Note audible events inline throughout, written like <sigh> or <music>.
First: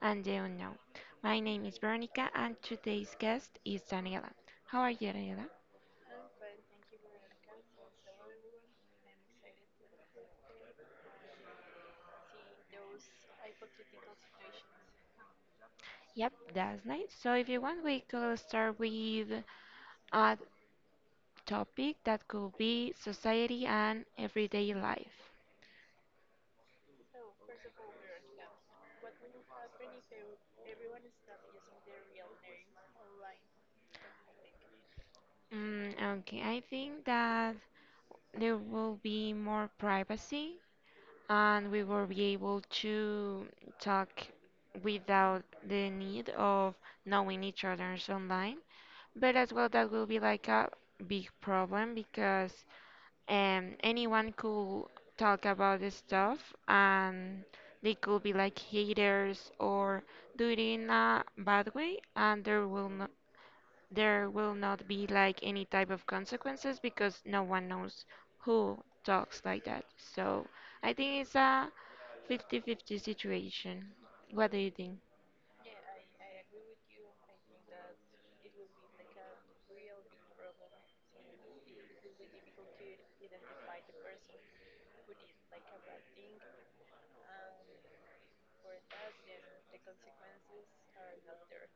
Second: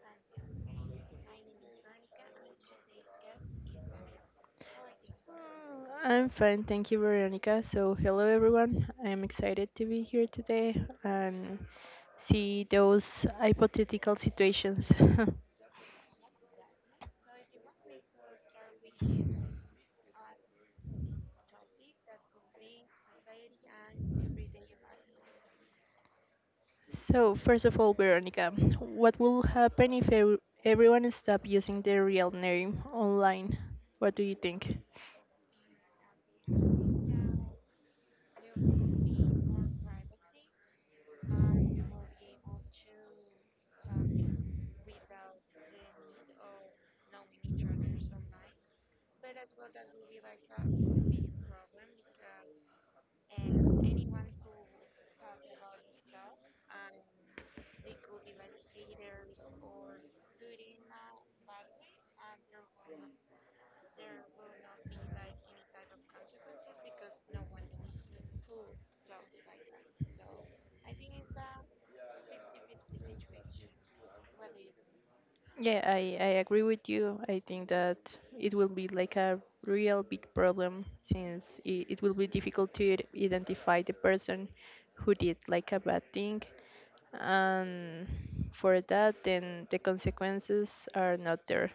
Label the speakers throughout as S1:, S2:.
S1: and the unknown. My name is Veronica, and today's guest is Daniela. How are you, Daniela?
S2: I'm fine, thank you, Veronica. So, hello everyone. I'm excited to be here today and see those hypothetical situations.
S1: Yep, that's nice. So if you want, we could start with uh, topic that could be society and everyday life.
S2: <laughs> So, first of all, Veronica, what will happen if everyone stop using their real name online? What do you think?
S1: Mm, okay, I think that there will be more privacy and we will be able to talk without the need of knowing each other's online. But as well, that will be like a big problem because and anyone could talk about this stuff, and they could be like haters or do it in a bad way, and there will not be like any type of consequences because no one knows who talks like that. So I think it's a fifty-fifty situation. What do you think?
S2: Yeah, I agree with you. I think that it will be like a real big problem since it will be difficult to identify the person who did like a bad thing. And for that, then the consequences are not there.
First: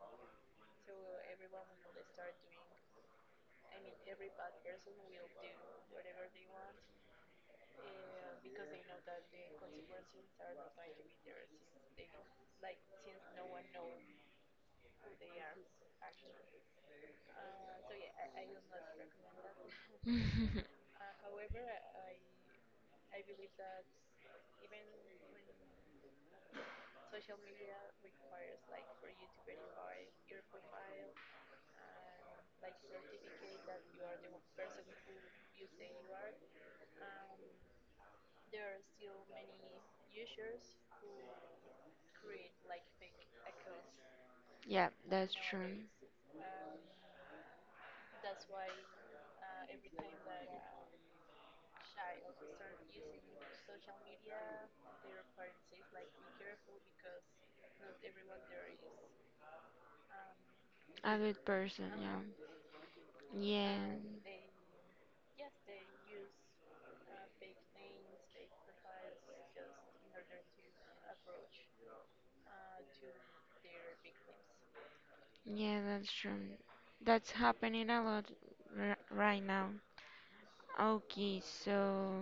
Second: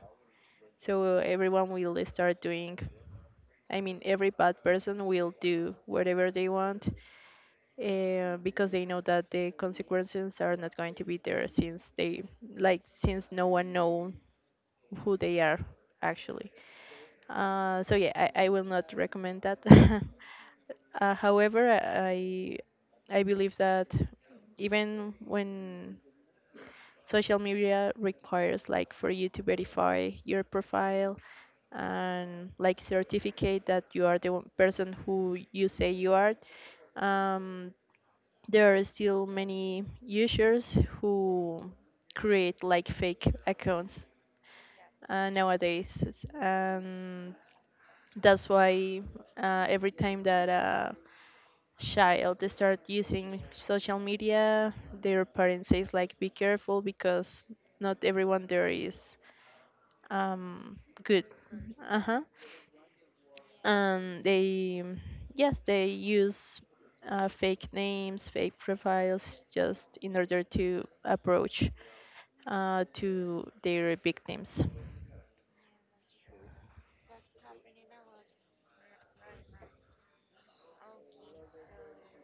S2: So everyone will start doing, I mean, every bad person will do whatever they want because they know that the consequences are not going to be there since they, like, since no one knows who they are actually. So yeah, I will not recommend that. <laughs>
S1: <laughs>
S2: However, I believe that even when social media requires like for you to verify your profile and like certificate that you are the one person who you say you are, um, there are still many users who create like fake accounts
S1: Yeah, that's true.
S2: nowadays, and that's why every time that a child they start using social media, their parents says like, "Be careful because not everyone there is um,
S1: A
S2: good."
S1: good person,
S2: Uh huh.
S1: yeah. Yeah.
S2: And they, yes, they use fake names, fake profiles, just in order to approach to their victims.
S1: Yeah, that's true. That's happening a lot r right now. Okay, so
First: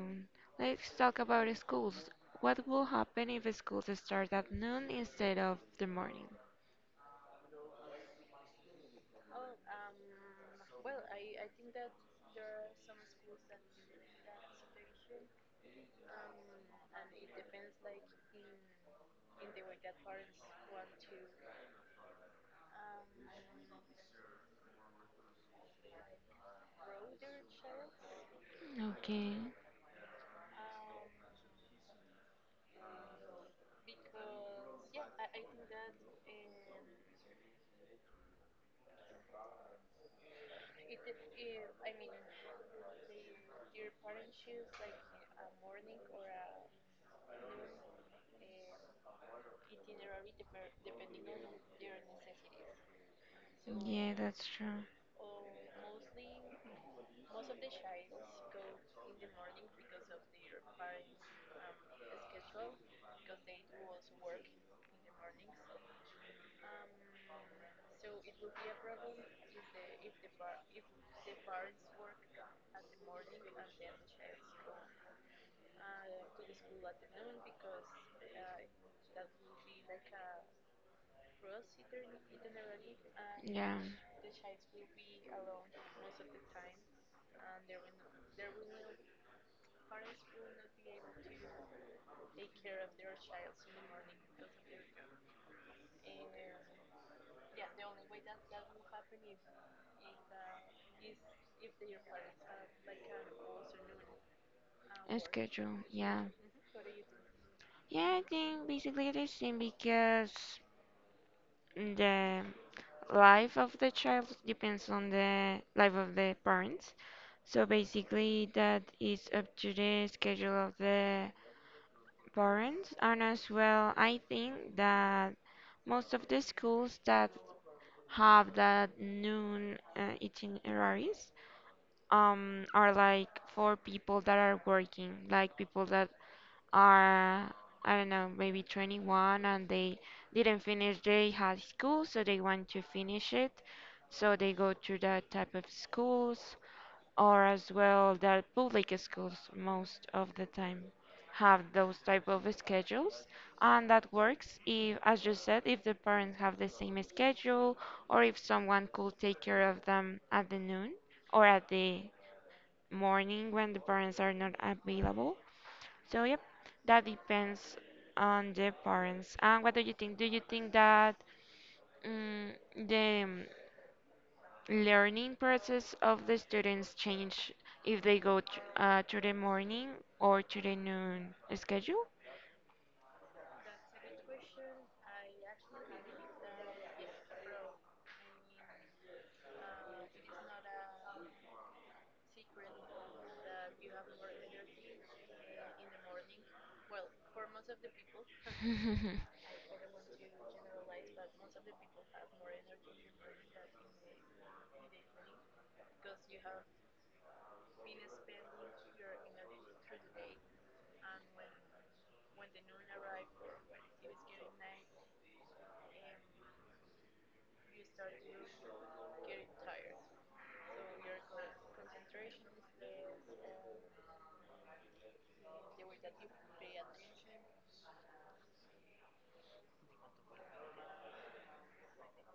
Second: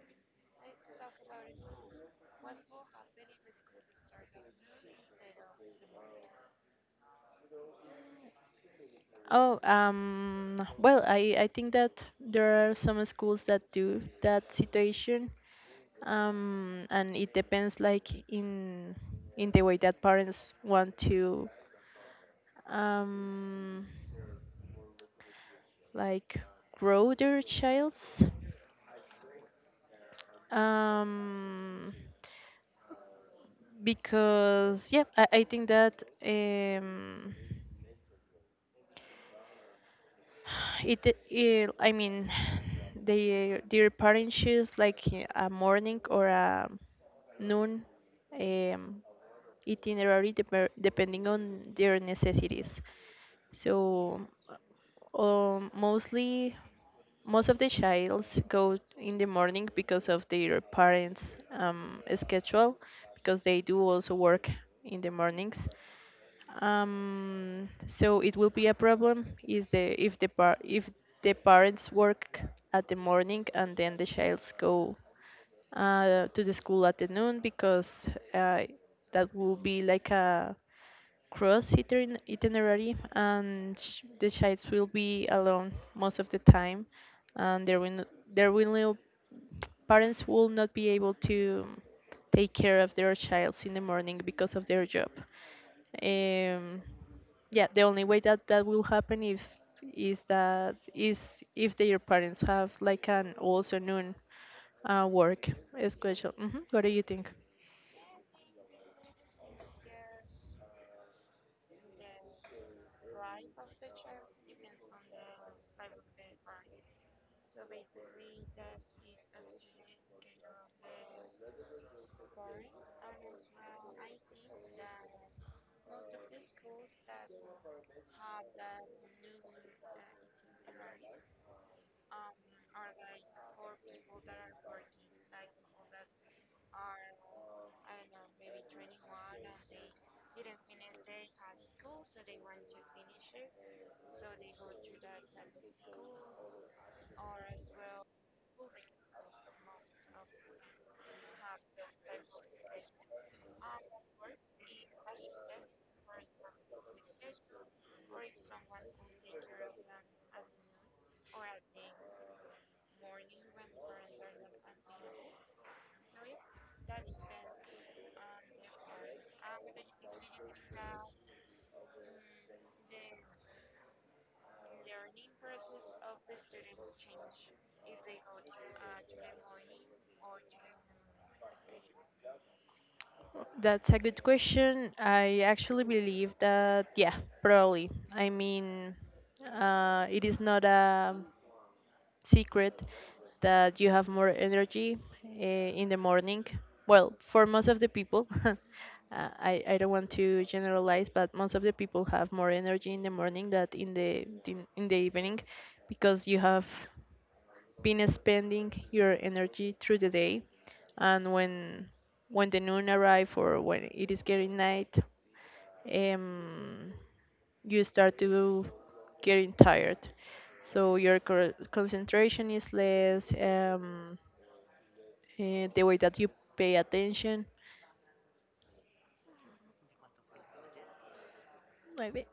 S1: let's talk about schools. What will happen if schools start at noon instead of the morning?
S2: Oh, well, I think that there are some schools that do that situation, and it depends like in the way that parents want to, um, like grow their child's,
S1: Okay.
S2: um, because yeah, I think that It I mean, <sighs> their parents choose like a morning or a noon um, itinerary depending on their necessities. So,
S1: Yeah, that's true.
S2: um, mostly most of the childs go in the morning because of their parents' schedule, because they do also work in the mornings. So it will be a problem is the if the par if the parents work at the morning and then the childs go to the school at the noon because that will be like a cross itinerary
S1: Yeah.
S2: and the child will be alone most of the time and there will no, parents will not be able to take care of their childs in the morning because of their job. Um, yeah, the only way that that will happen if is that is if their parents have like an all afternoon
S1: A
S2: work
S1: schedule, yeah.
S2: schedule. Hmm What do you think?
S1: Yeah, I think basically the same because the life of the child depends on the life of the parents. So basically, that is up to the schedule of the parents. And as well, I think that most of the schools that have that noon itineraries are like for people that are working, like people that are, I don't know, maybe 21, and they didn't finish their high school, so they want to finish it. So they go to that type of schools, or as well the public schools most of the time have those type of schedules, and that works if, as you said, if the parents have the same schedule, or if someone could take care of them at the noon or at the morning when the parents are not available. So yep, that depends on the parents. And what do you think? Do you think that mm the mm, learning process of the students change if they go t to the morning or to the noon schedule?
S2: That's a good question. I actually believe that, yeah, probably. I mean, it is not a secret that you have more energy in the morning. Well, for most of the people, <laughs>
S1: <laughs>
S2: I don't want to generalize, but most of the people have more energy in the morning than in in the evening because you have been spending your energy through the day and when the noon arrive or when it is getting night um, you start to getting tired. So your concentration is less. The way that you pay attention, maybe.